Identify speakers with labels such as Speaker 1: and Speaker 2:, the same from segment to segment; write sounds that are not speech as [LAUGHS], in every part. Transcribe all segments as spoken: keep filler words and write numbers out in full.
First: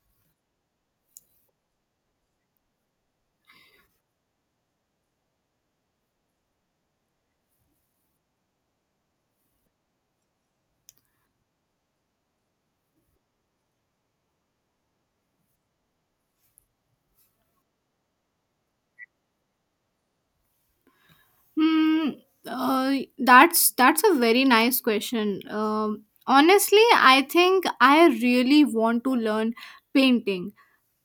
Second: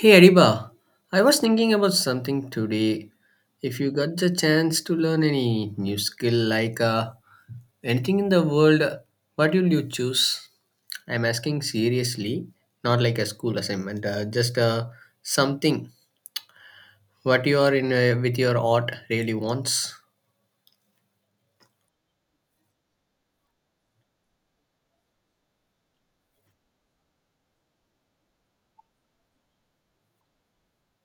Speaker 1: Hey Ariba, I was thinking about something today. If you got the chance to learn any new skill like uh, anything in the world, what will you choose? I'm asking seriously, not like a school assignment, uh, just uh, something what you are in uh, with your art really wants.
Speaker 2: Hmm. Uh, that's that's a very nice question. Um, honestly, I think I really want to learn painting,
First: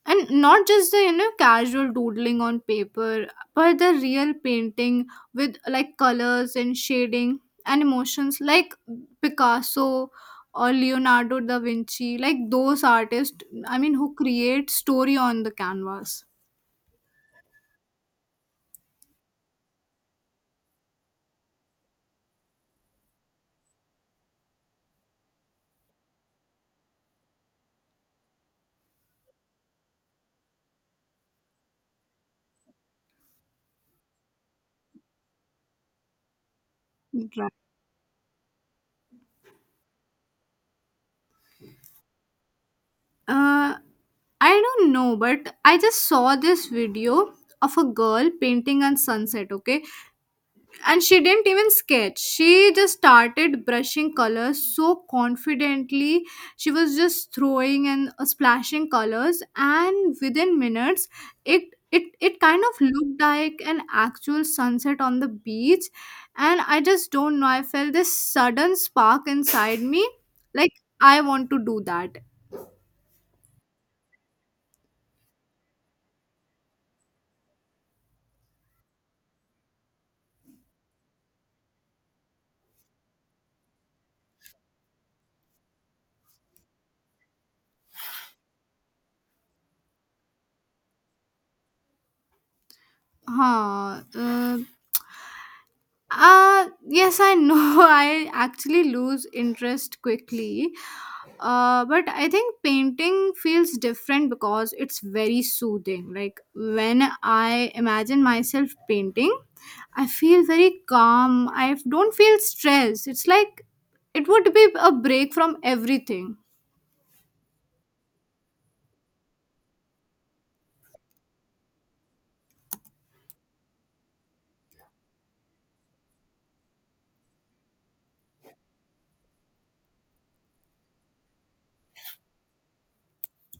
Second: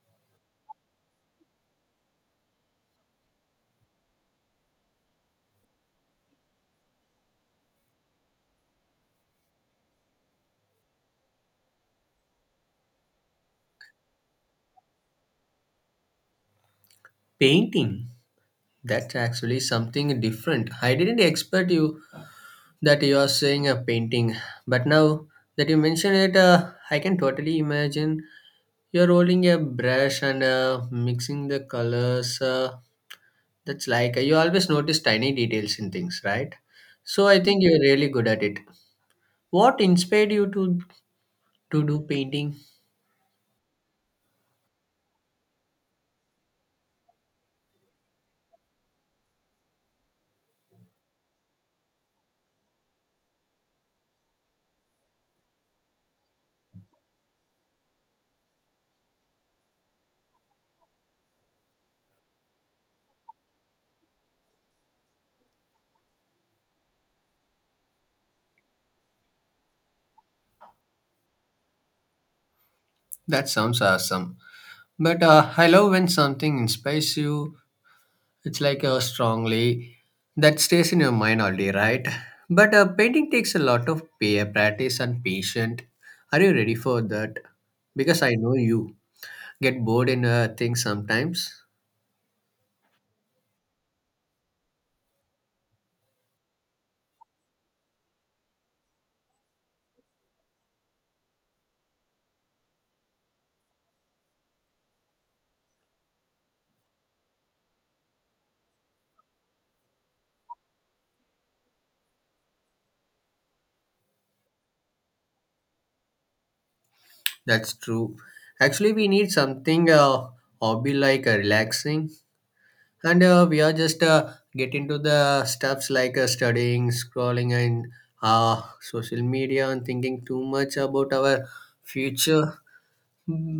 Speaker 2: and not just the you know casual doodling on paper, but the real painting with like colors and shading and emotions, like Picasso or Leonardo da Vinci, like those artists. I mean, who create story on the canvas.
Speaker 1: Painting. That's actually something different. I didn't expect you that you are saying a painting but now that you mention it uh, I can totally imagine you're rolling a brush and uh, mixing the colors uh, That's like uh, you always notice tiny details in things, right? So I think you're really good at it. What inspired you to to do painting?
Speaker 2: Uh, I don't know, but I just saw this video of a girl painting on sunset, okay? And she didn't even sketch. She just started brushing colors so confidently. She was just throwing and uh, splashing colors, and within minutes it it it kind of looked like an actual sunset on the beach, and I just don't know. I felt this sudden spark inside me, like I want to do that.
Speaker 1: That sounds awesome, but uh, I love when something inspires you. It's like a strongly that stays in your mind all day, right? But uh, painting takes a lot of pa- practice and patience. Are you ready for that? Because I know you get bored in uh, things sometimes.
Speaker 2: Huh. Uh, uh, yes, I know. [LAUGHS] I actually lose interest quickly. Uh, but I think painting feels different because it's very soothing. Like when I imagine myself painting, I feel very calm. I don't feel stressed. It's like it would be a break from everything.
Speaker 1: That's true. Actually, we need something uh, hobby like uh, relaxing, and uh, we are just uh, get into the stuffs like uh, studying, scrolling, and uh, social media, and thinking too much about our future.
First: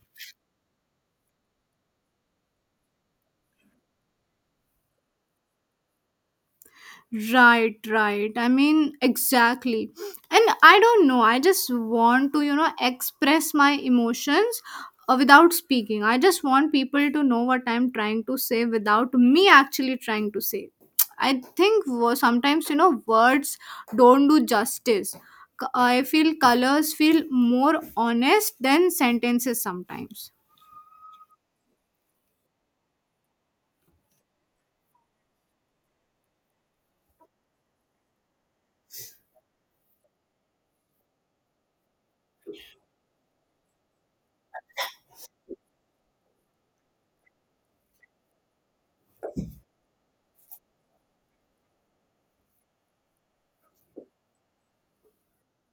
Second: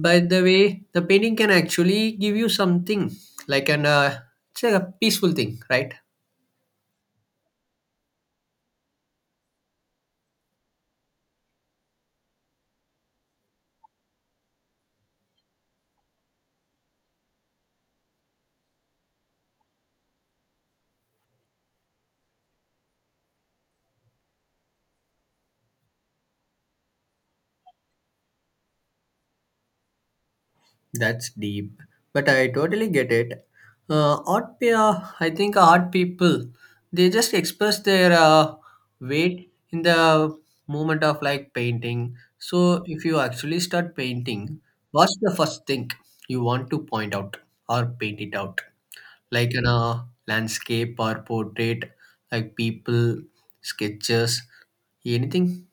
Speaker 1: By the way, the painting can actually give you something like an uh, it's like a peaceful thing, right?
Speaker 2: Right, right. I mean, exactly. And I don't know. I just want to, you know, express my emotions uh, without speaking. I just want people to know what I'm trying to say without me actually trying to say. I think wo- sometimes, you know, words don't do justice. C- I feel colors feel more honest than sentences sometimes.
Speaker 1: That's deep, but I totally get it. Uh, art, pe- uh, I think art people, they just express their uh, weight in the moment of like painting. So if you actually start painting, what's the first thing you want to point out or paint it out, like in a landscape or portrait, like people sketches. Anything?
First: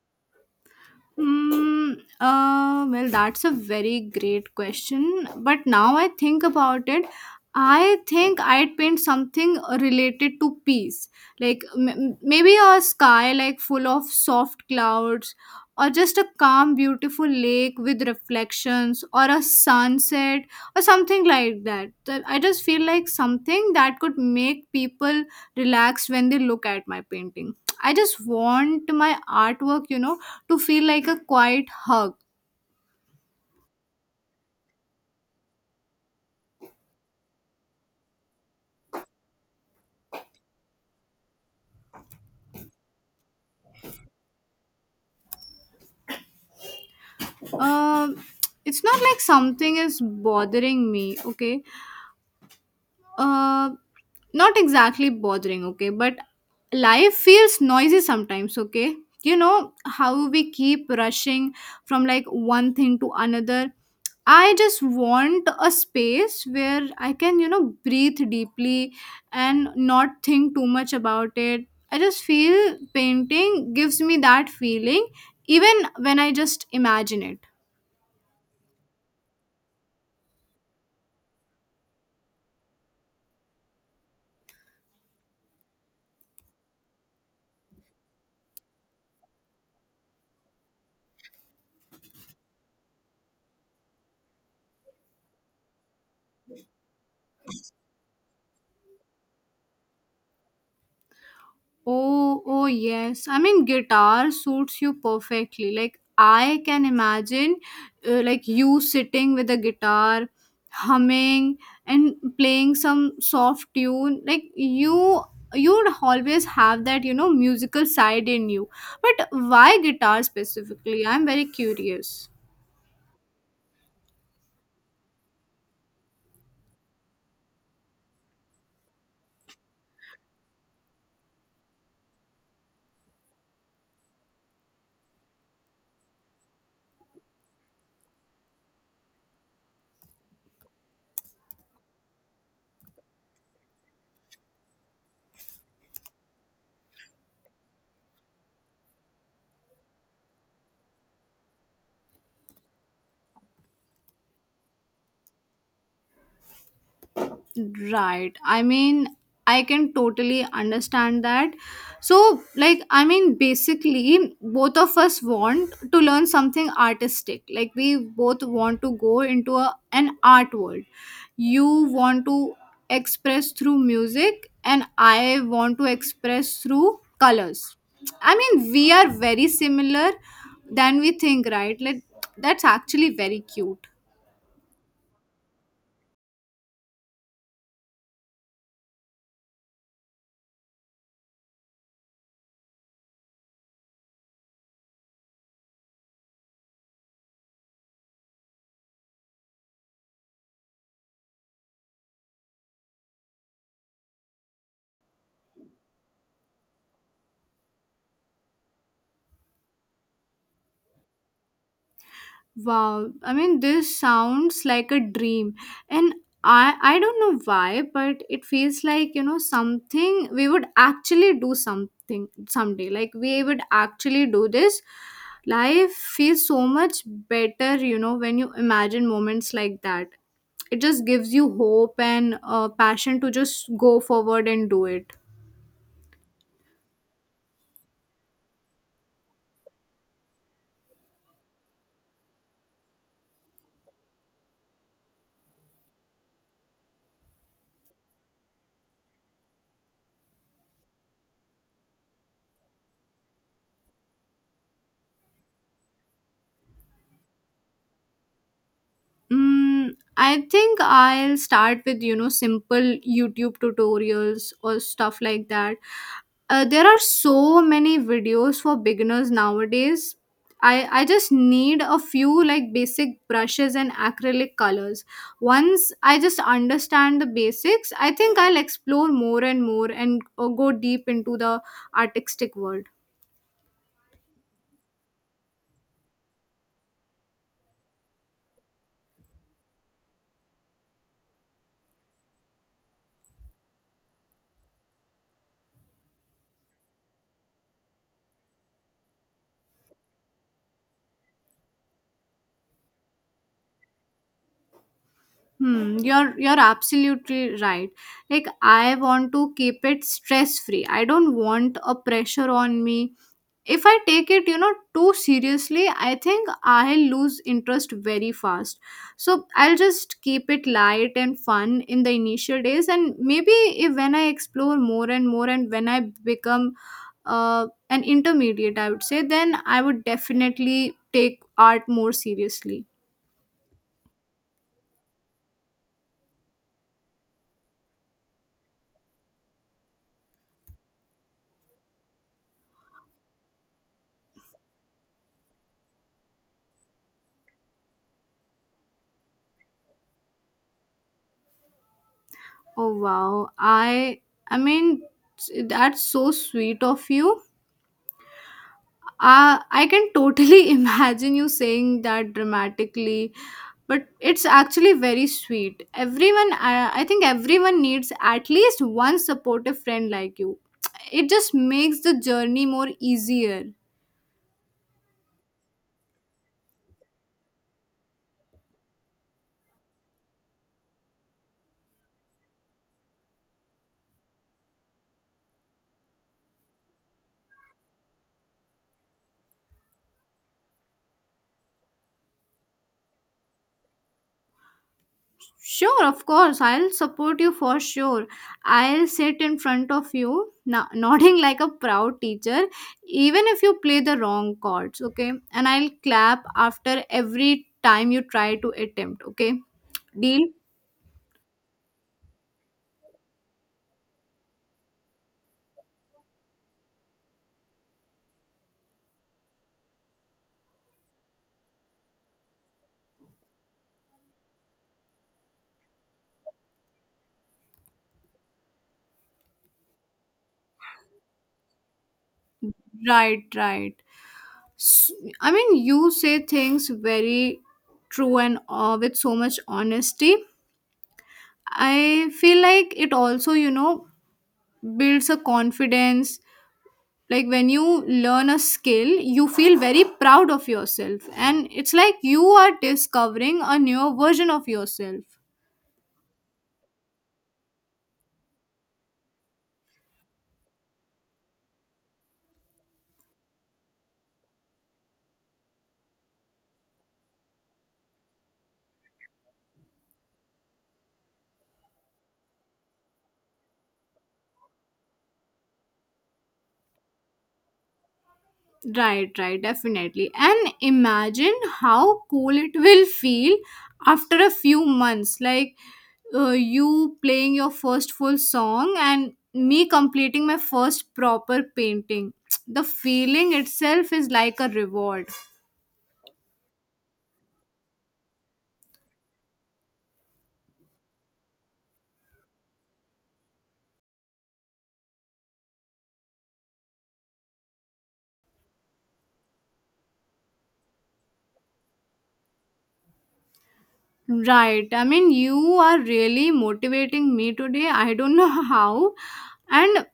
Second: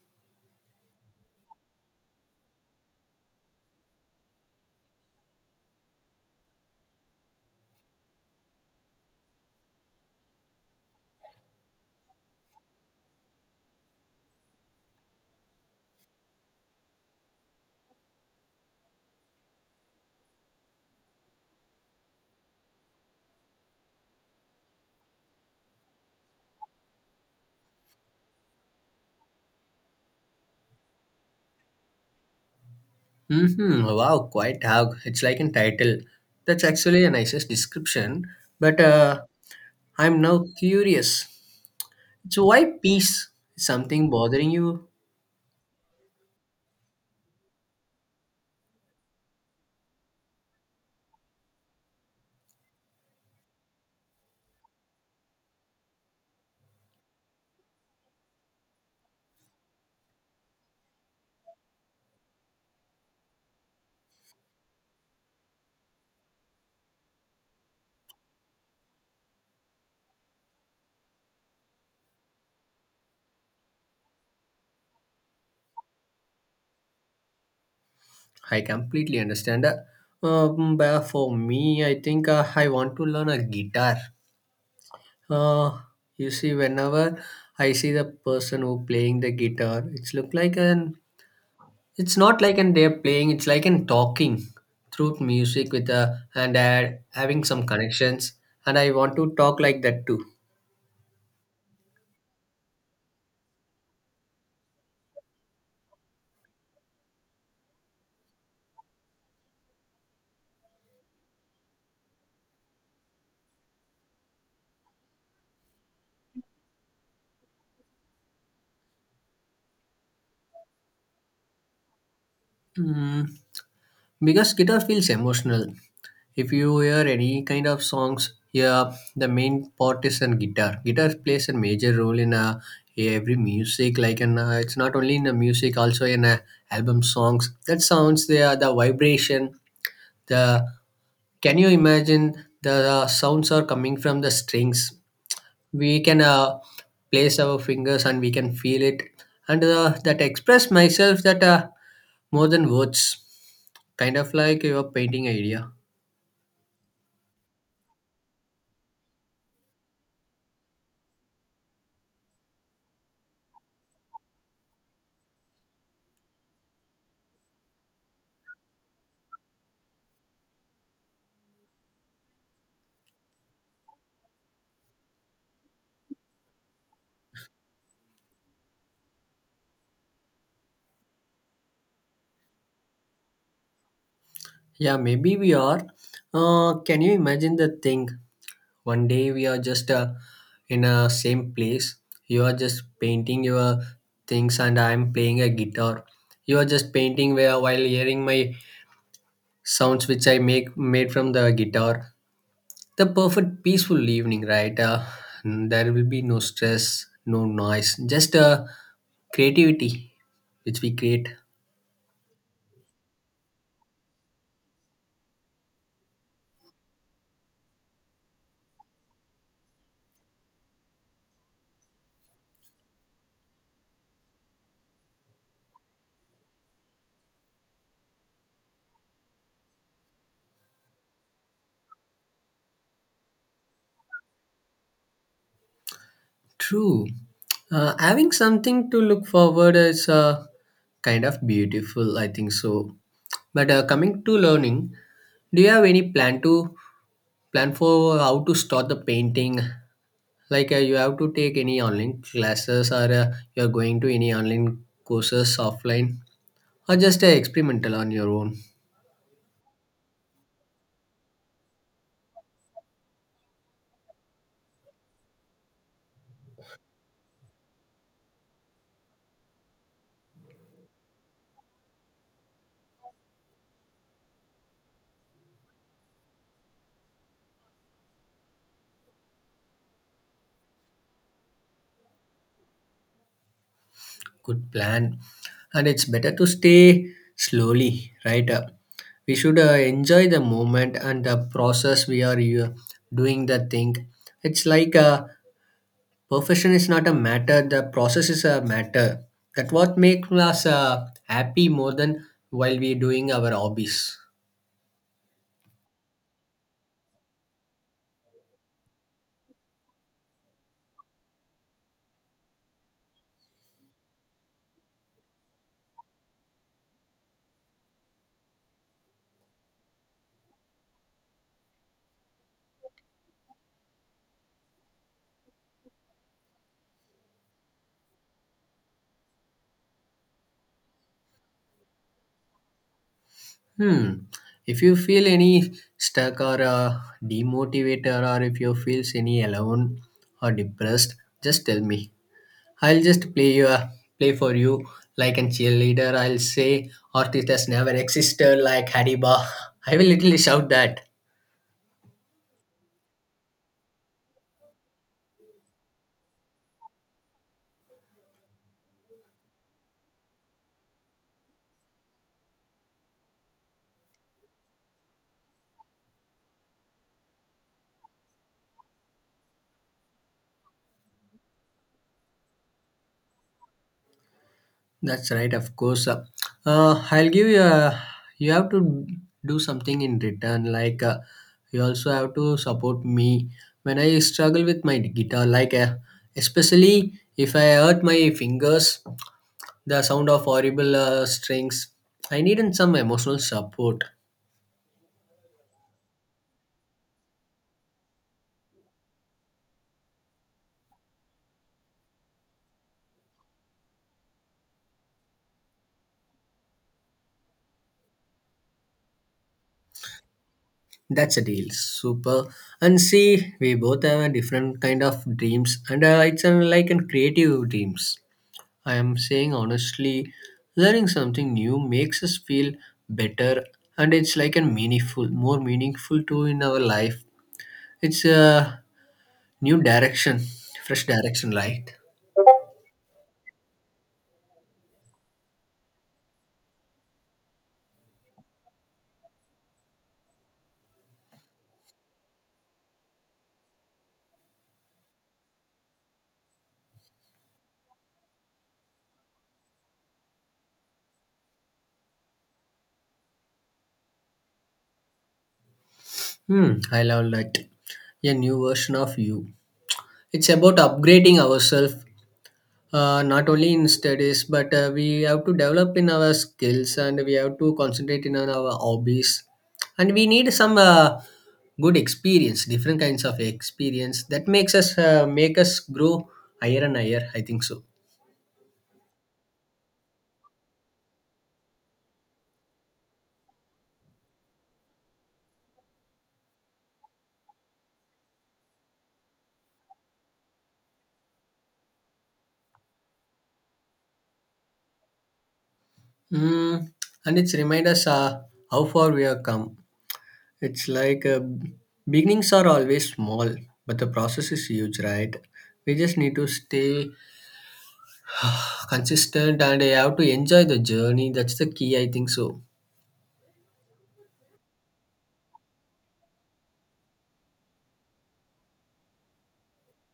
Speaker 2: Hmm. uh, well, that's a very great question. But now I think about it, I think I'd paint something related to peace, like m- m- maybe a sky like full of soft clouds, or just a calm, beautiful lake with reflections, or a sunset, or something like that. That- I just feel like something that could make people relax when they look at my painting. I just want my artwork, you know to feel like a quiet hug.
Speaker 1: Hmm. Wow, quite hug. It's like a title. That's actually a nicest description. But uh, I'm now curious. So why peace? Something bothering you?
Speaker 2: Um, it's not like something is bothering me, okay? uh Not exactly bothering, okay, but life feels noisy sometimes, okay? You know how we keep rushing from like one thing to another. I just want a space where I can, you know breathe deeply and not think too much about it. I just feel painting gives me that feeling, even when I just imagine it.
Speaker 1: I completely understand. Uh, um, but for me, I think uh, I want to learn a guitar. Uh, you see, whenever I see the person who playing the guitar, it's look like an it's not like an they're playing, it's like an talking through music with a and uh, having some connections. And I want to talk like that too.
Speaker 2: Oh, oh yes. I mean, guitar suits you perfectly. Like I can imagine, uh, like you sitting with a guitar, humming and playing some soft tune. Like you, you'd always have that, you know, musical side in you. But why guitar specifically? I'm very curious.
Speaker 1: Mm, because guitar feels emotional. If you hear any kind of songs, yeah, the main part is in guitar. Guitar plays a major role in uh, every music. Like, and uh, it's not only in the music, also in uh, album songs. That sounds they are the vibration. The can you imagine the uh, sounds are coming from the strings? We can uh, place our fingers and we can feel it, and uh, that express myself that uh, more than words, kind of like your painting idea.
Speaker 2: Right. I mean, I can totally understand that. So, like, I mean, basically, both of us want to learn something artistic. Like, we both want to go into a, an art world. You want to express through music, and I want to express through colors. I mean, we are very similar than we think, right? Like, that's actually very cute.
Speaker 1: Yeah, maybe we are. Uh, can you imagine the thing? One day we are just uh, in a same place. You are just painting your things, and I am playing a guitar. You are just painting where while hearing my sounds which I make made from the guitar. The perfect peaceful evening, right? Uh, there will be no stress, no noise, just uh, creativity which we create.
Speaker 2: Wow, I mean this sounds like a dream, and I I don't know why, but it feels like, you know, something we would actually do something someday, like we would actually do this. Life feels so much better, you know, when you imagine moments like that. It just gives you hope and uh, passion to just go forward and do it.
Speaker 1: True. Uh, having something to look forward is uh, kind of beautiful, I think so. But uh, coming to learning, do you have any plan to plan for how to start the painting? Like uh, you have to take any online classes or uh, you're going to any online courses offline or just uh, experimental on your own.
Speaker 2: Mm, I think I'll start with, you know, simple YouTube tutorials or stuff like that. Uh, there are so many videos for beginners nowadays. I, I just need a few like basic brushes and acrylic colors. Once I just understand the basics, I think I'll explore more and more and uh, go deep into the artistic world.
Speaker 1: Good plan, and it's better to stay slowly, right? Uh, we should uh, enjoy the moment and the process we are uh, doing the thing. It's like uh, perfection is not a matter, the process is a matter. That what makes us uh, happy more than while we doing our hobbies.
Speaker 2: Hmm, you're you're absolutely right. Like I want to keep it stress free. I don't want a pressure on me. If I take it, you know, too seriously, I think I lose interest very fast. So I'll just keep it light and fun in the initial days, and maybe if when I explore more and more, and when I become uh, an intermediate, I would say, then I would definitely take art more seriously.
Speaker 1: Hmm. If you feel any stuck or uh, demotivated, or if you feels any alone or depressed, just tell me. I'll just play you a play for you like a cheerleader. I'll say artist has never existed like Hadiba. [LAUGHS] I will literally shout that.
Speaker 2: Oh wow. I I mean that's so sweet of you. Uh, I can totally [LAUGHS] imagine you saying that dramatically, but it's actually very sweet. Everyone, I, I think everyone needs at least one supportive friend like you. It just makes the journey more easier.
Speaker 1: That's right, of course. Uh, uh, I'll give you a, you have to do something in return. Like uh, you also have to support me when I struggle with my guitar. Like uh, especially if I hurt my fingers, the sound of horrible uh, strings. I needed some emotional support.
Speaker 2: Sure, of course. I'll support you for sure. I'll sit in front of you, no- [LAUGHS] nodding like a proud teacher, even if you play the wrong chords, okay? And I'll clap after every time you try to attempt, okay? Deal?
Speaker 1: That's a deal. Super. And see, we both have a different kind of dreams, and uh, it's uh, like in creative dreams. I am saying honestly, learning something new makes us feel better, and it's like a meaningful, more meaningful too in our life. It's a new direction, fresh direction, right?
Speaker 2: Right, right. S- I mean, you say things very true and uh, with so much honesty. I feel like it also, you know, builds a confidence like when you learn a skill, you feel very proud of yourself, and it's like you are discovering a newer version of yourself.
Speaker 1: Hmm, I love that. A new version of you. It's about upgrading ourselves, uh, not only in studies but uh, we have to develop in our skills and we have to concentrate in on our hobbies, and we need some uh, good experience, different kinds of experience that makes us uh, make us grow higher and higher, I think so.
Speaker 2: Right, right, definitely, and imagine how cool it will feel after a few months, like uh, you playing your first full song and me completing my first proper painting. [TSK] The feeling itself is like a reward.
Speaker 1: Mm. And it's remind us uh, how far we have come. It's like uh, beginnings are always small but the process is huge, right? We just need to stay [SIGHS] consistent and I have to enjoy the journey. That's the key, I think so.
Speaker 2: Right. I mean, you are really motivating me today. I don't [LAUGHS] know how. And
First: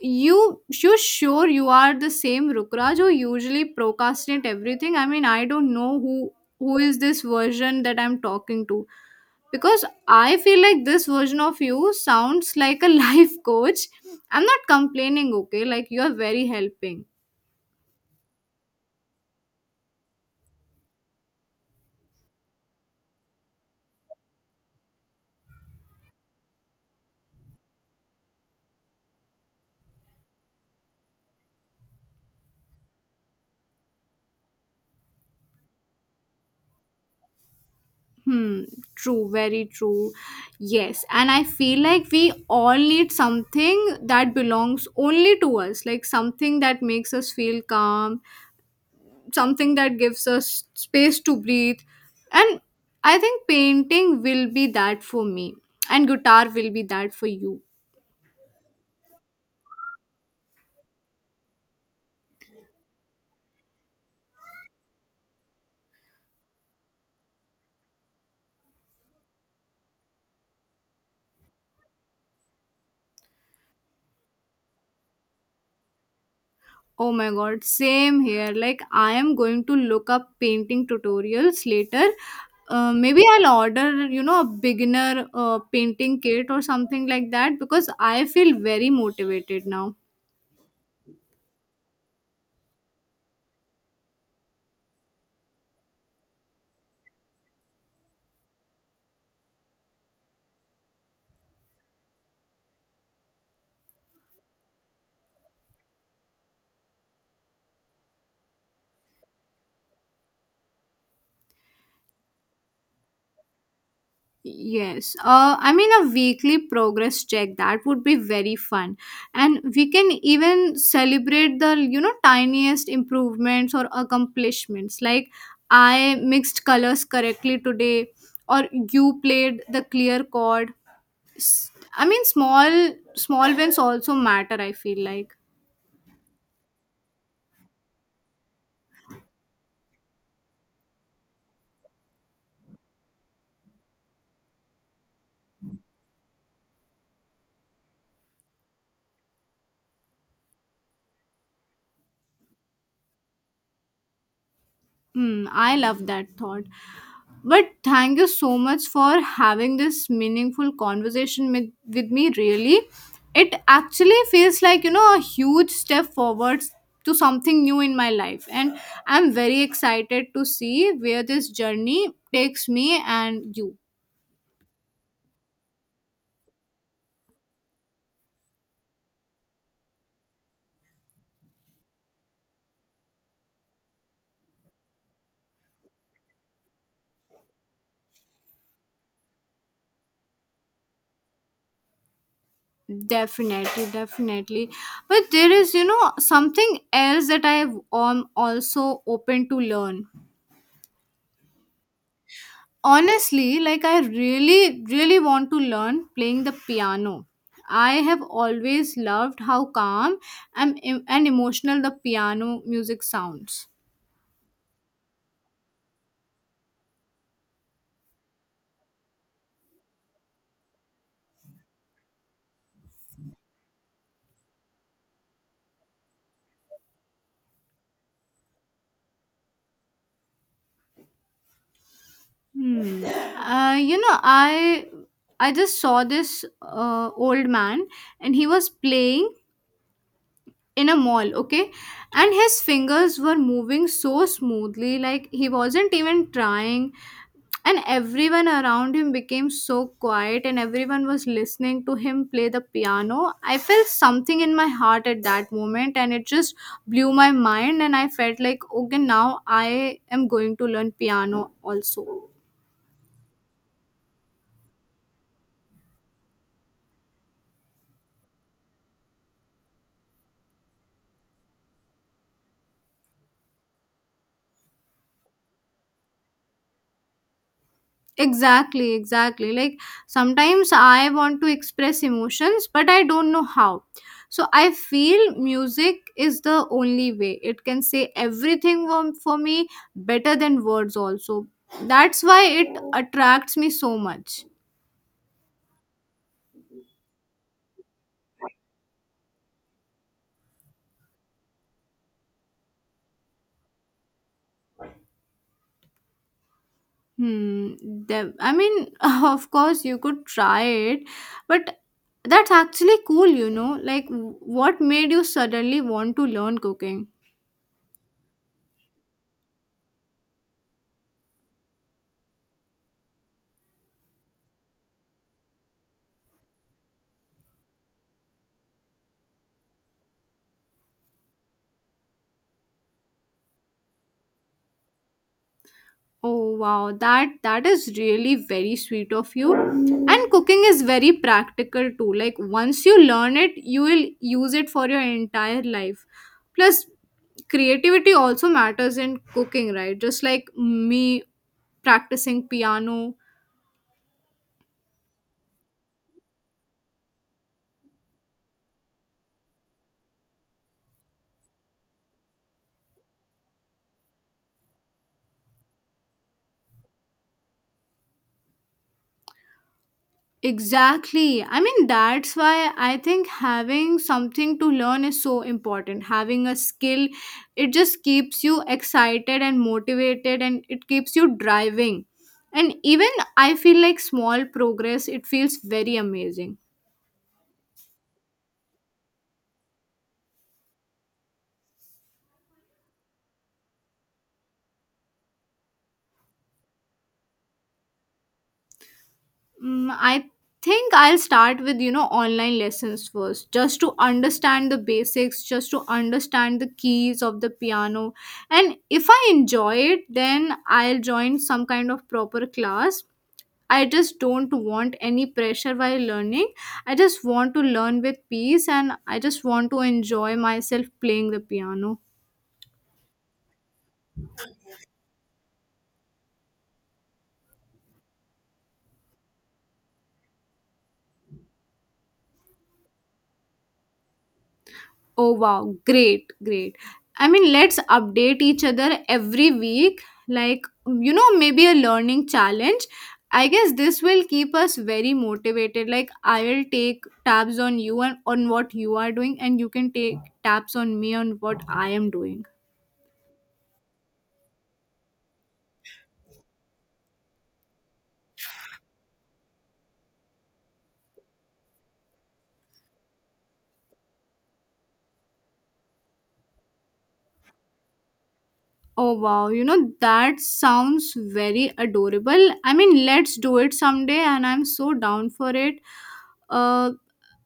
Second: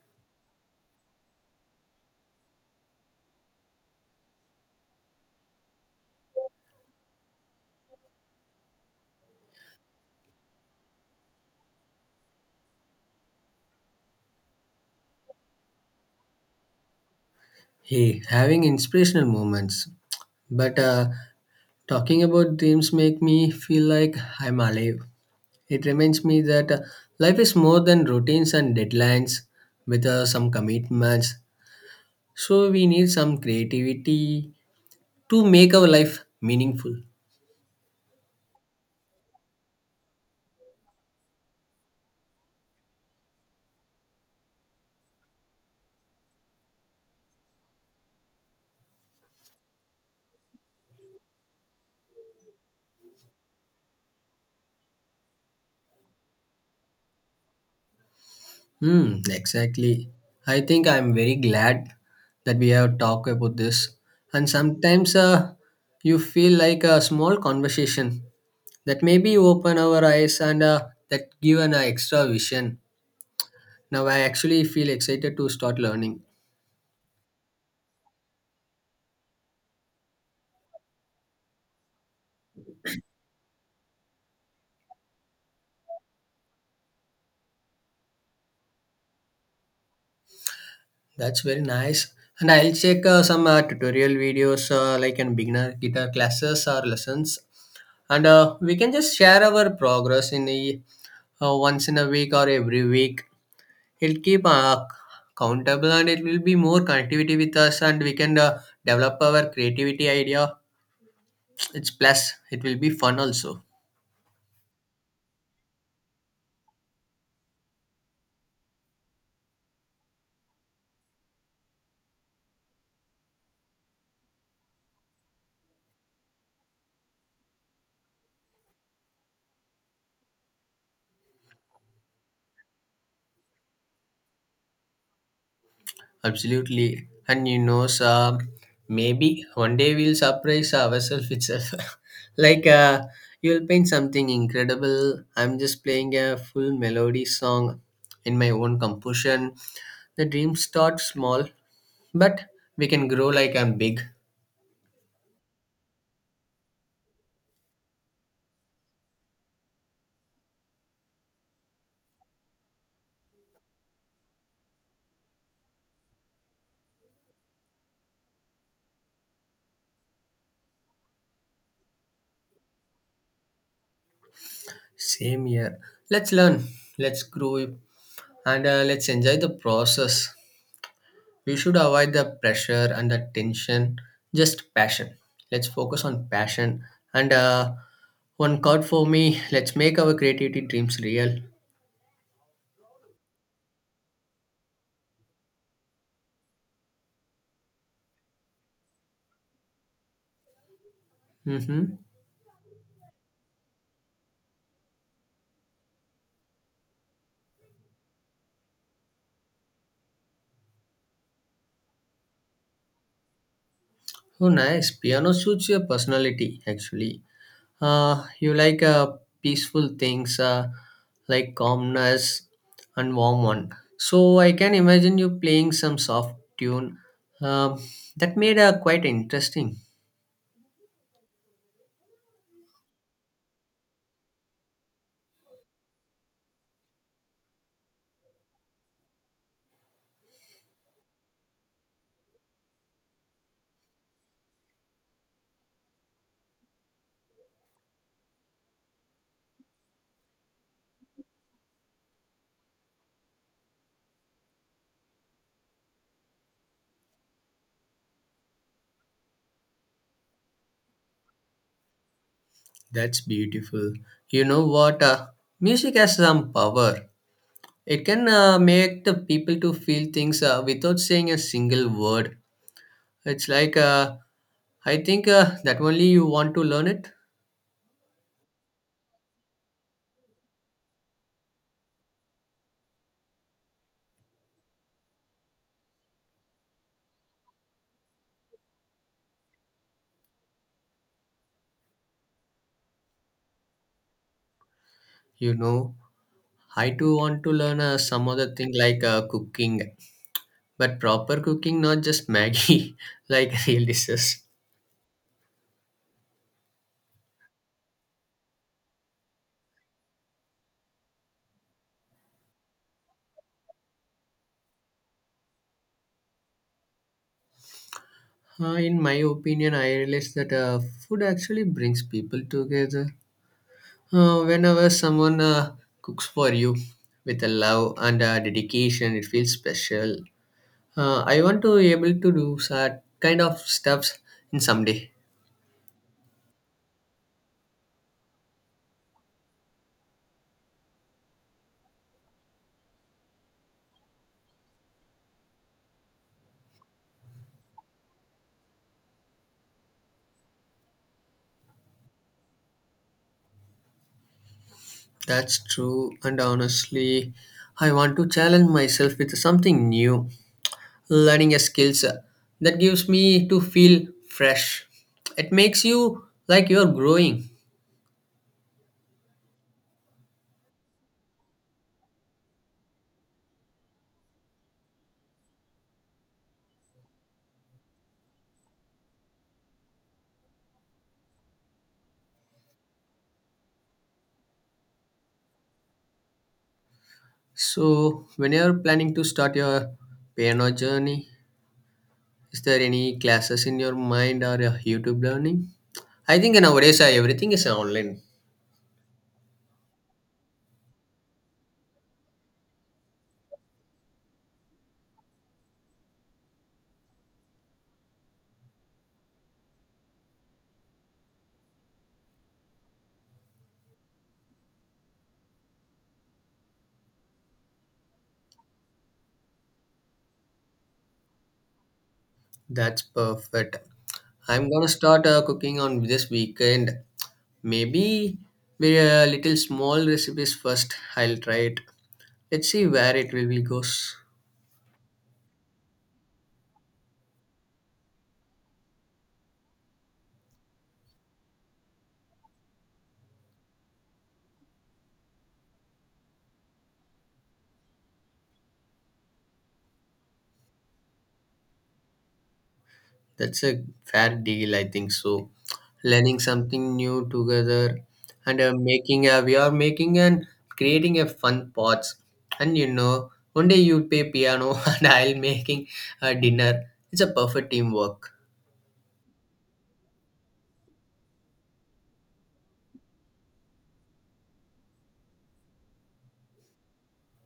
Speaker 2: you, you sure you are the same Rukraj who usually procrastinate everything. I mean, I don't know who who is this version that I'm talking to, because I feel like this version of you sounds like a [LAUGHS] life coach. I'm not complaining, okay? Like you are very helping.
Speaker 1: Hey, having inspirational moments. But uh, talking about dreams make me feel like I'm alive. It reminds me that uh, life is more than routines and deadlines with uh, some commitments. So we need some creativity to make our life meaningful.
Speaker 2: Hmm, true, very true. Yes, and I feel like we all need something that belongs only to us, like something that makes us feel calm, something that gives us space to breathe. And I think painting will be that for me, and guitar will be that for you.
Speaker 1: Hmm, exactly. I think I'm very glad that we have talked about this. And sometimes uh, you feel like a small conversation that maybe open our eyes and uh, that give an extra vision. Now I actually feel excited to start learning.
Speaker 2: Oh my god, same here. Like, I am going to look up painting tutorials later. Uh, maybe I'll order, you know, a beginner uh, painting kit or something like that because I feel very motivated now.
Speaker 1: That's very nice. And I'll check uh, some uh, tutorial videos uh, like in beginner guitar classes or lessons. And uh, we can just share our progress in a uh, once in a week or every week. It'll keep uh, accountable and it will be more connectivity with us and we can uh, develop our creativity idea. It's plus, it will be fun also.
Speaker 2: Yes. Uh, I mean, a weekly progress check that would be very fun, and we can even celebrate the you know tiniest improvements or accomplishments. Like, I mixed colors correctly today, or you played the clear chord. S- I mean, small small wins also matter. I feel like,
Speaker 1: Absolutely. And you know, so maybe one day we'll surprise ourselves itself. [LAUGHS] Like uh, you'll paint something incredible. I'm just playing a full melody song in my own composition. The dreams start small, but we can grow like I'm big.
Speaker 2: hmm, I love that thought. But thank you so much for having this meaningful conversation with, with me. Really, it actually feels like, you know a huge step forwards to something new in my life, and I'm very excited to see where this journey takes me and you.
Speaker 1: Same here. Let's learn, let's grow, and uh, let's enjoy the process. We should avoid the pressure and the tension, just passion. Let's focus on passion. And uh, one chord for me, let's make our creativity dreams real.
Speaker 2: Definitely, definitely. But there is, you know, something else that I am also open to learn.
Speaker 1: Mm-hmm.
Speaker 2: Honestly, like I really, really want to learn playing the piano. I have always loved how calm and, and emotional the piano music sounds.
Speaker 1: Oh, nice. Piano suits your personality, actually. Uh, you like uh, peaceful things uh, like calmness and warm one. So I can imagine you playing some soft tune. Um, that made uh, quite interesting.
Speaker 2: Hmm. Uh, you know, I I just saw this uh, old man, and he was playing in a mall, okay? And his fingers were moving so smoothly, like he wasn't even trying. And everyone around him became so quiet, and everyone was listening to him play the piano. I felt something in my heart at that moment, and it just blew my mind. And I felt like, okay, now I am going to learn piano also.
Speaker 1: That's beautiful. You know what? Uh, music has some power. It can uh, make the people to feel things uh, without saying a single word. It's like uh, I think uh, that only you want to learn it.
Speaker 2: Exactly, exactly. Like sometimes I want to express emotions, but I don't know how. So I feel music is the only way. It can say everything for for me, better than words, also. That's why it attracts me so much.
Speaker 1: You know, I too want to learn uh, some other thing like uh, cooking, but proper cooking, not just maggie [LAUGHS] like real dishes.
Speaker 2: Hmm. the- I mean, [LAUGHS] of course, you could try it, but that's actually cool, you know? Like, w- what made you suddenly want to learn cooking?
Speaker 1: Uh, in my opinion I realize that uh, food actually brings people together. Uh, whenever someone uh, cooks for you with a love and a dedication, it feels special. Uh, I want to be able to do that kind of stuffs in someday.
Speaker 2: Oh wow, that that is really very sweet of you. And cooking is very practical too. Like once you learn it, you will use it for your entire life. Plus creativity also matters in cooking, right? Just like me practicing piano.
Speaker 1: That's true, and honestly I want to challenge myself with something new. Learning a skills uh, that gives me to feel fresh. It makes you like you're growing.
Speaker 2: Exactly. I mean, that's why I think having something to learn is so important. Having a skill, it just keeps you excited and motivated, and it keeps you driving. And even I feel like small progress, it feels very amazing.
Speaker 1: So when you're planning to start your piano journey, is there any classes in your mind or a youtube learning? I think nowadays uh, everything is online.
Speaker 2: Mm, I think I'll start with, you know, online lessons first, just to understand the basics, just to understand the keys of the piano. And if I enjoy it, then I'll join some kind of proper class. I just don't want any pressure while learning. I just want to learn with peace, and I just want to enjoy myself playing the piano.
Speaker 1: That's perfect. I'm gonna start uh, cooking on this weekend, maybe with a little small recipes first, I'll try it. Let's see where it really goes.
Speaker 2: Oh wow, great, great. I mean, let's update each other every week. Like, you know, maybe a learning challenge. I guess this will keep us very motivated. Like, I'll take tabs on you and on what you are doing, and you can take tabs on me on what I am doing.
Speaker 1: That's a fair deal, I think so. Learning something new together and uh, making a we are making and creating a fun pots. And you know, one day you play piano [LAUGHS] and I'll making a dinner. It's a perfect teamwork.
Speaker 2: Oh wow, you know that sounds very adorable. I mean, let's do it someday, and I'm so down for it. Uh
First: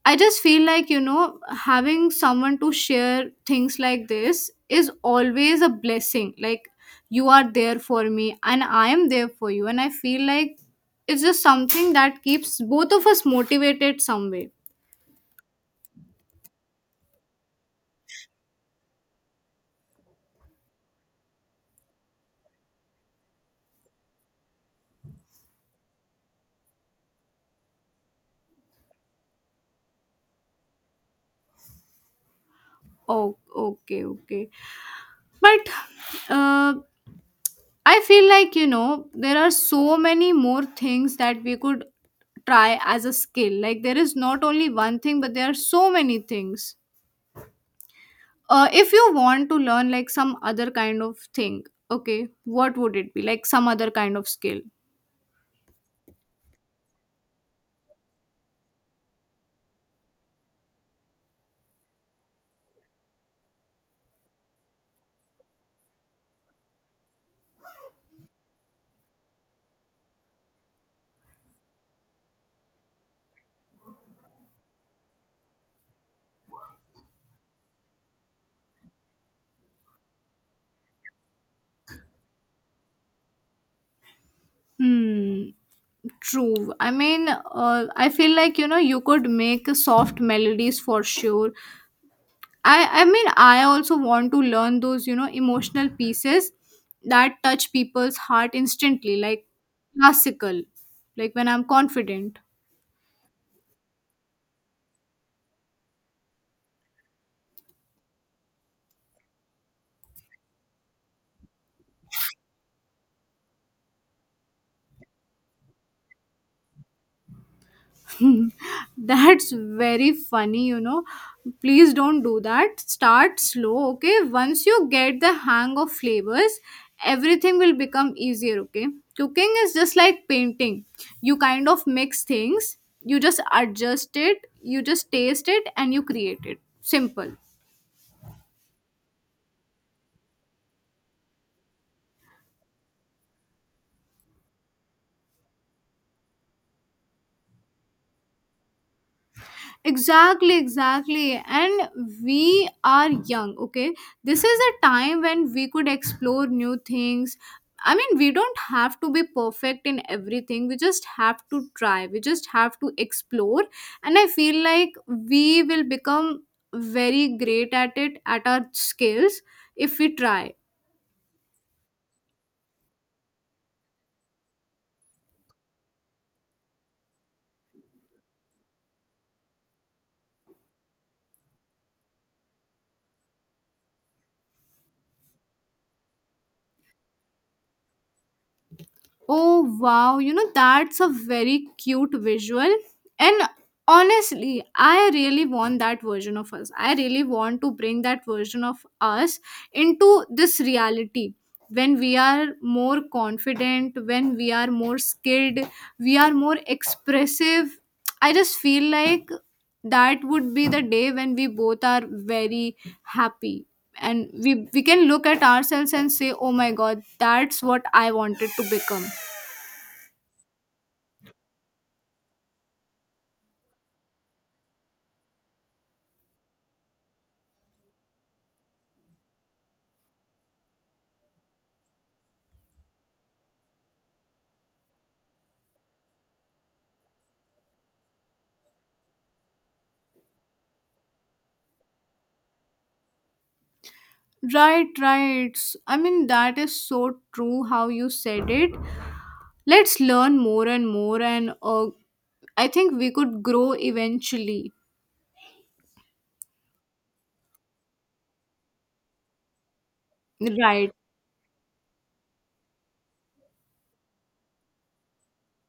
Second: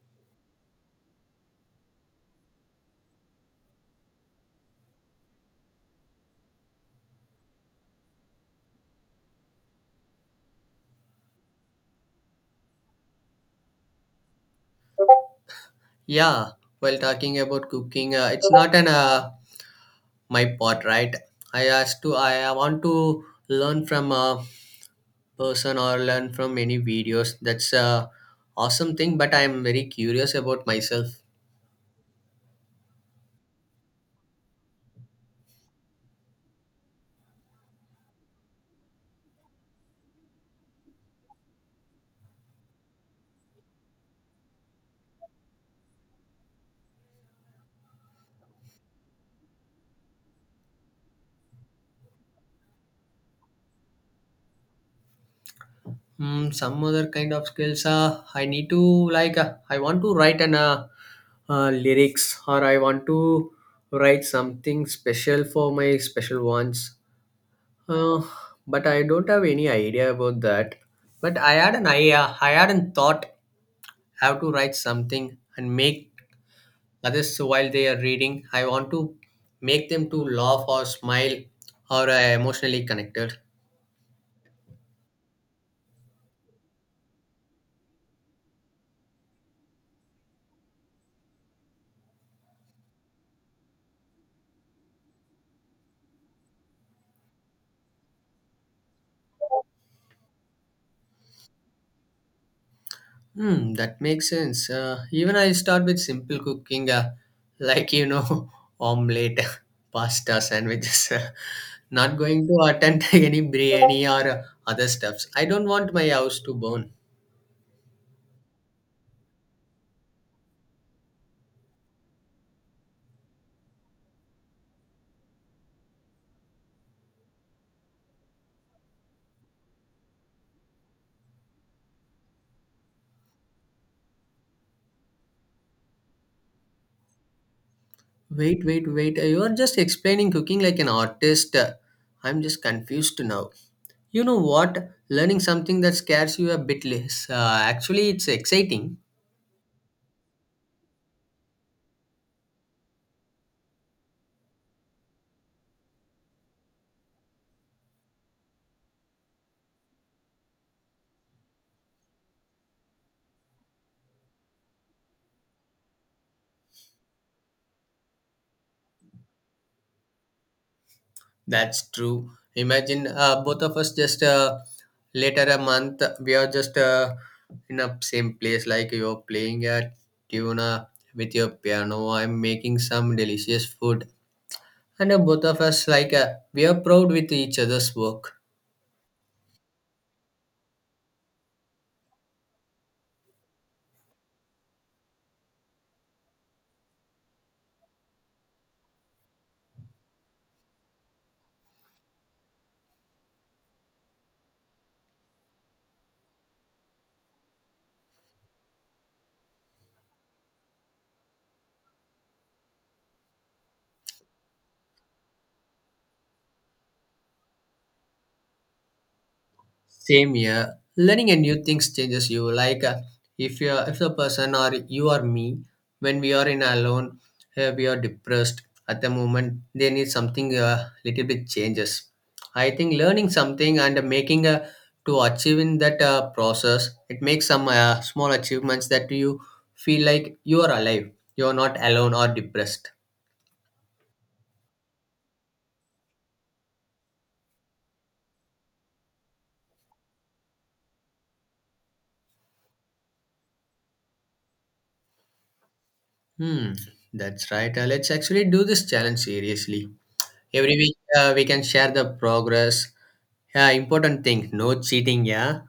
Speaker 2: I just feel like, you know, having someone to share things like this is always a blessing. Like you are there for me and I am there for you and I feel like it's just something that keeps both of us motivated some way.
Speaker 1: Yeah, well, talking about cooking, uh, it's not an uh, my pot, right? I asked to I I want to learn from a person or learn from any videos. That's a awesome thing, but I'm very curious about myself.
Speaker 2: Oh, okay, okay. But uh, I feel like, you know, there are so many more things that we could try as a skill. Like, there is not only one thing, but there are so many things. Uh, if you want to learn, like, some other kind of thing, okay, what would it be? Like, some other kind of skill.
Speaker 1: Mm, some other kind of skills. Uh, I need to like uh, I want to write an uh, uh, lyrics, or I want to write something special for my special ones. Uh, but I don't have any idea about that. But I had an idea. I had a thought how to write something and make others while they are reading. I want to make them to laugh or smile or uh, emotionally connected.
Speaker 2: Hmm, true. I mean, uh, I feel like, you know, you could make soft melodies for sure. I I mean I also want to learn those, you know, emotional pieces that touch people's heart instantly, like classical, like when I'm confident.
Speaker 1: Hmm, that makes sense. Uh, even I start with simple cooking, uh, [LAUGHS] like you know, [LAUGHS] omelette, [LAUGHS] pasta, sandwiches. [LAUGHS] Not going to attempt [LAUGHS] any biryani or uh, other stuffs. I don't want my house to burn.
Speaker 2: [LAUGHS] That's very funny, you know. Please don't do that. Start slow, okay? Once you get the hang of flavors, everything will become easier, okay? Cooking is just like painting. You kind of mix things, you just adjust it, you just taste it, and you create it simple.
Speaker 1: Wait, wait, wait. Uh, You are just explaining cooking like an artist. Uh, I'm just confused now. You know what? Learning something that scares you a bit less. Uh, actually, it's exciting.
Speaker 2: Exactly, exactly. And we are young, okay? This is a time when we could explore new things. I mean, we don't have to be perfect in everything, we just have to try, we just have to explore. And I feel like we will become very great at it, at our skills, if we try.
Speaker 1: That's true. Imagine uh, both of us just uh, later a month, we are just uh, in a same place, like you're playing a tuna with your piano. I'm making some delicious food. And uh, both of us, like, uh, we are proud with each other's work.
Speaker 2: Oh wow, you know that's a very cute visual. And honestly, I really want that version of us. I really want to bring that version of us into this reality. When we are more confident, when we are more skilled, we are more expressive. I just feel like that would be the day when we both are very happy and we we can look at ourselves and say, oh my god, that's what I wanted to become.
Speaker 1: Same here. Learning a new things changes you. Like uh, if you're if the person or you or me, when we are in alone, uh, we are depressed at the moment. They need something uh, little bit changes. I think learning something and making a to achieving that uh, process, it makes some uh, small achievements that you feel like you are alive. You are not alone or depressed.
Speaker 2: Right, right. S- I mean, that is so true how you said it. Let's learn more and more, and uh, I think we could grow eventually.
Speaker 1: Hmm, that's right. Uh, let's actually do this challenge seriously. Every
Speaker 2: Right.
Speaker 1: week uh, we can share the progress. Yeah, important thing. No cheating. Yeah,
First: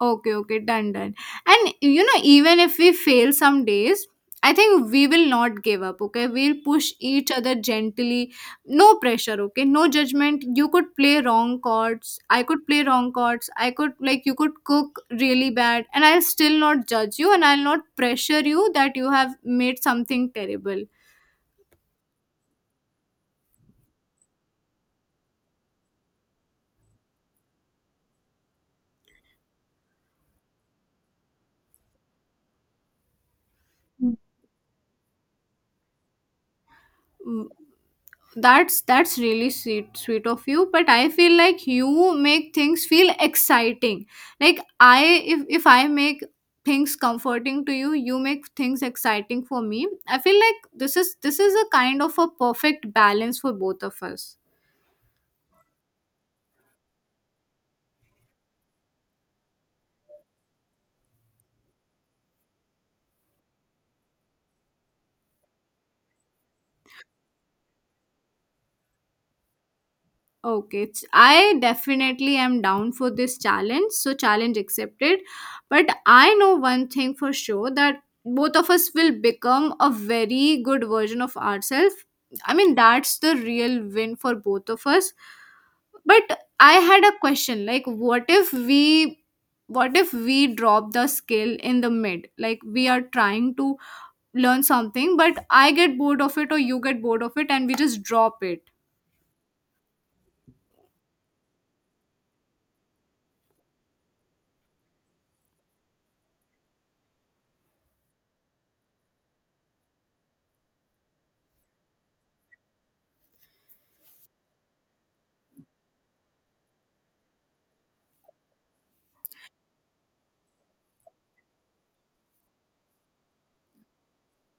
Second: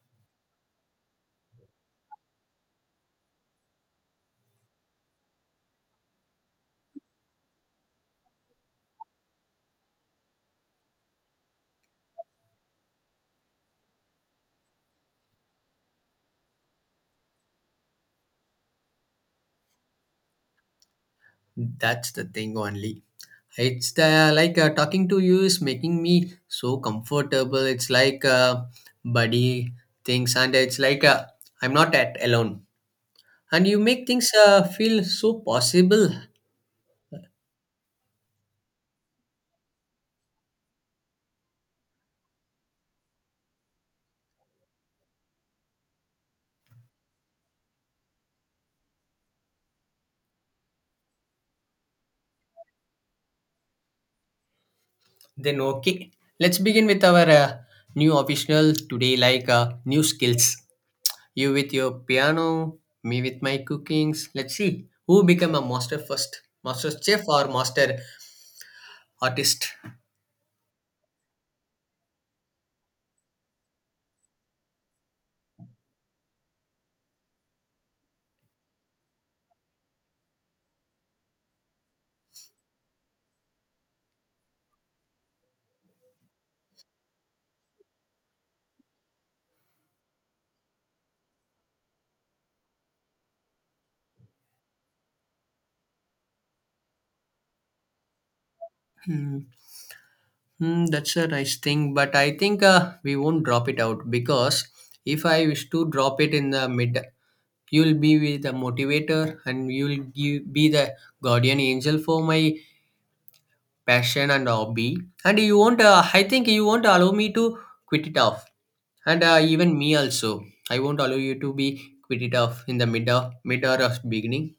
Speaker 2: Okay, okay, done, done. And you know, even if we fail some days, I think we will not give up, okay? We'll push each other gently. No pressure, okay? No judgment. You could play wrong chords. I could play wrong chords. I could, like, you could cook really bad. And I'll still not judge you and I'll not pressure you that you have made something terrible.
Speaker 1: that's the thing only. It's the like uh, talking to you is making me so comfortable. It's like uh, buddy things, and it's like uh, I'm not at alone. And you make things uh, feel so possible.
Speaker 2: Mm. That's that's really sweet sweet of you, but I feel like you make things feel exciting. Like I, if if I make things comforting to you, you make things exciting for me. I feel like this is this is a kind of a perfect balance for both of us.
Speaker 1: Then okay, let's begin with our uh, new official today, like uh, new skills. You with your piano, me with my cookings. Let's see who become a master first, master chef or master artist.
Speaker 2: Okay, ch- I definitely am down for this challenge. So, challenge accepted. But I know one thing for sure that both of us will become a very good version of ourselves. I mean, that's the real win for both of us. But I had a question like, what if we. What if we drop the skill in the mid? Like, we are trying to learn something, but I get bored of it, or you get bored of it, and we just drop it.
Speaker 1: Hmm. Hmm, that's a nice thing, but I think uh, we won't drop it out because if I wish to drop it in the mid, you'll be with the motivator and you'll give, be the guardian angel for my passion and hobby. And you won't, uh, I think you won't allow me to quit it off, and uh, even me also. I won't allow you to be quit it off in the mid of mid or of beginning.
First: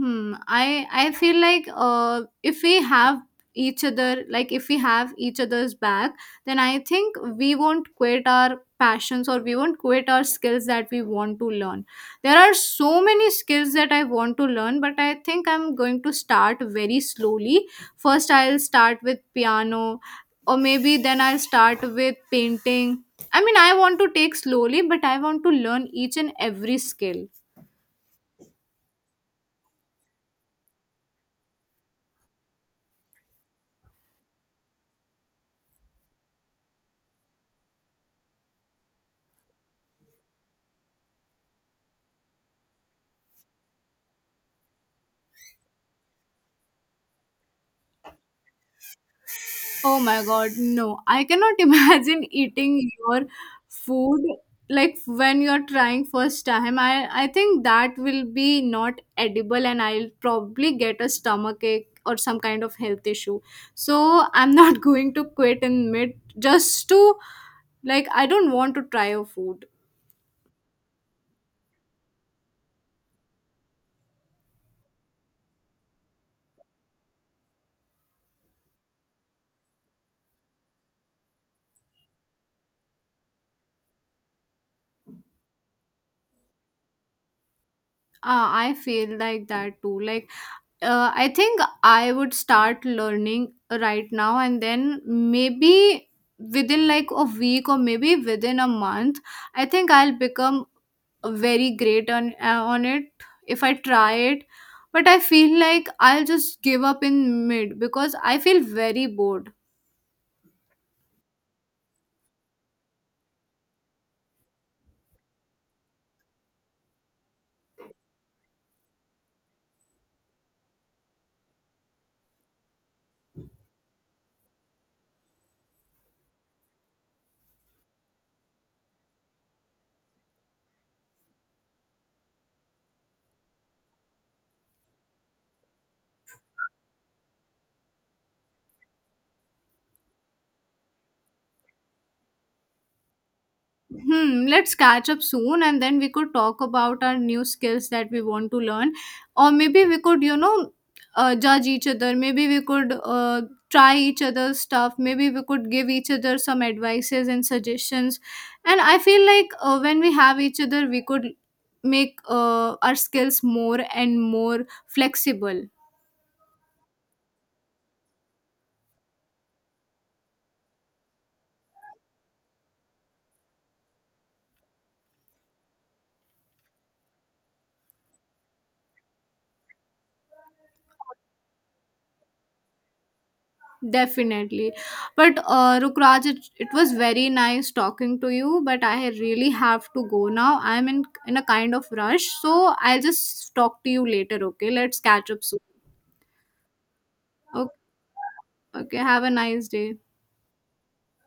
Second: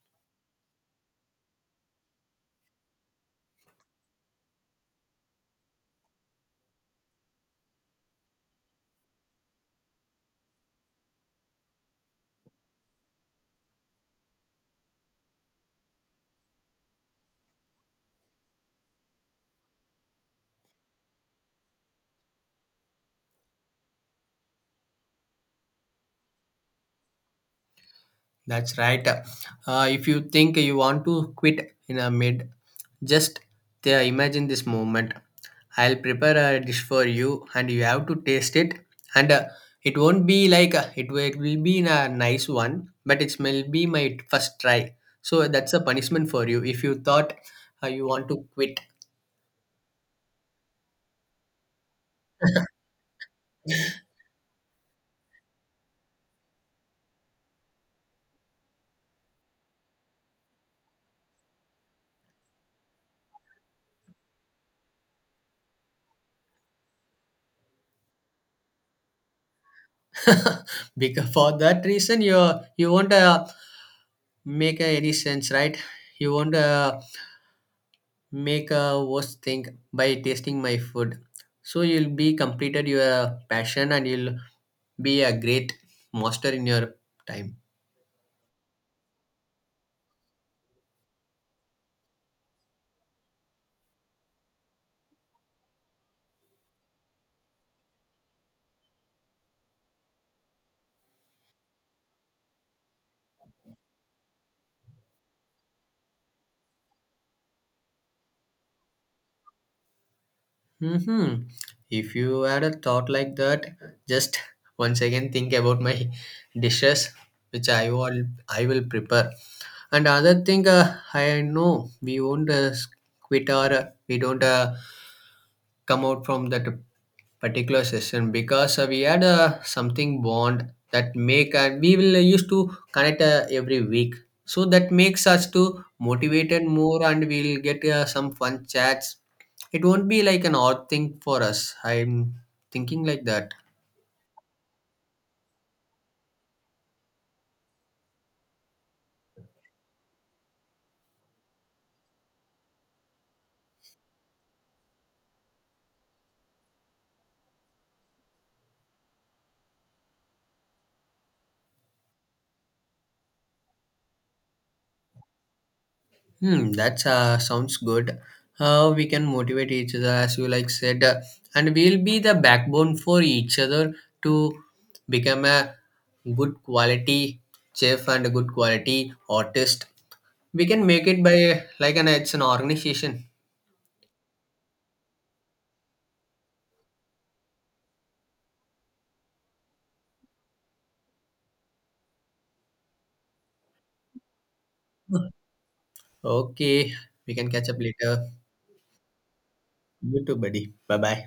Speaker 2: Hmm. I I feel like uh, if we have each other, like if we have each other's back, then I think we won't quit our passions or we won't quit our skills that we want to learn. There are so many skills that I want to learn, but I think I'm going to start very slowly. First, I'll start with piano, or maybe then I'll start with painting. I mean, I want to take slowly, but I want to learn each and every skill.
Speaker 1: That's right. Uh, if you think you want to quit in a mid, just uh, imagine this moment. I'll prepare a dish for you and you have to taste it. And uh, it won't be like uh, it will it will be in a nice one, but it will be my first try. So that's a punishment for you if you thought uh, you want to quit.
Speaker 2: Oh my god, no. I cannot [LAUGHS] imagine eating your food like when you're trying first time. I I think that will be not edible and I'll probably get a stomach ache or some kind of health issue. So I'm not [LAUGHS] going to quit in mid just to, like, I don't want to try your food.
Speaker 1: [LAUGHS] Because for that reason, you you won't uh, make uh, any sense, right? You won't uh, make a worse thing by tasting my food. So you'll be completed your passion and you'll be a great master in your time.
Speaker 2: Uh, I feel like that too. Like, uh, I think I would start learning right now, and then maybe within like a week or maybe within a month, I think I'll become very great on uh, on it if I try it. But I feel like I'll just give up in mid because I feel very bored.
Speaker 1: hmm If you had a thought like that, just [LAUGHS] once again think about my dishes, which I will I will prepare. And other thing, uh, I know we won't uh, quit or uh, we don't uh, come out from that particular session because uh, we had uh, something bond that make and we will uh, used to connect uh, every week, so that makes us to motivated more and we'll get uh, some fun chats. It won't be like an odd thing for us i'm thinking like that.
Speaker 2: Hmm, let's catch up soon and then we could talk about our new skills that we want to learn. Or maybe we could, you know, uh, judge each other. Maybe we could uh, try each other's stuff. Maybe we could give each other some advices and suggestions. And I feel like uh, when we have each other, we could make uh, our skills more and more flexible.
Speaker 1: Hmm that's uh, sounds good. Uh, we can motivate each other as you like said, uh, and we'll be the backbone for each other to become a good quality chef and a good quality artist. We can make it by like an it's an organization.
Speaker 2: Definitely. But uh, Rukraj, it, it was very nice talking to you, but I really have to go now. I'm in in a kind of rush, so I'll just talk to you later, okay? Let's catch up soon.
Speaker 1: Okay, we can catch
Speaker 2: Okay,
Speaker 1: up later.
Speaker 2: okay. Have a nice day.
Speaker 1: You too, buddy. Bye bye.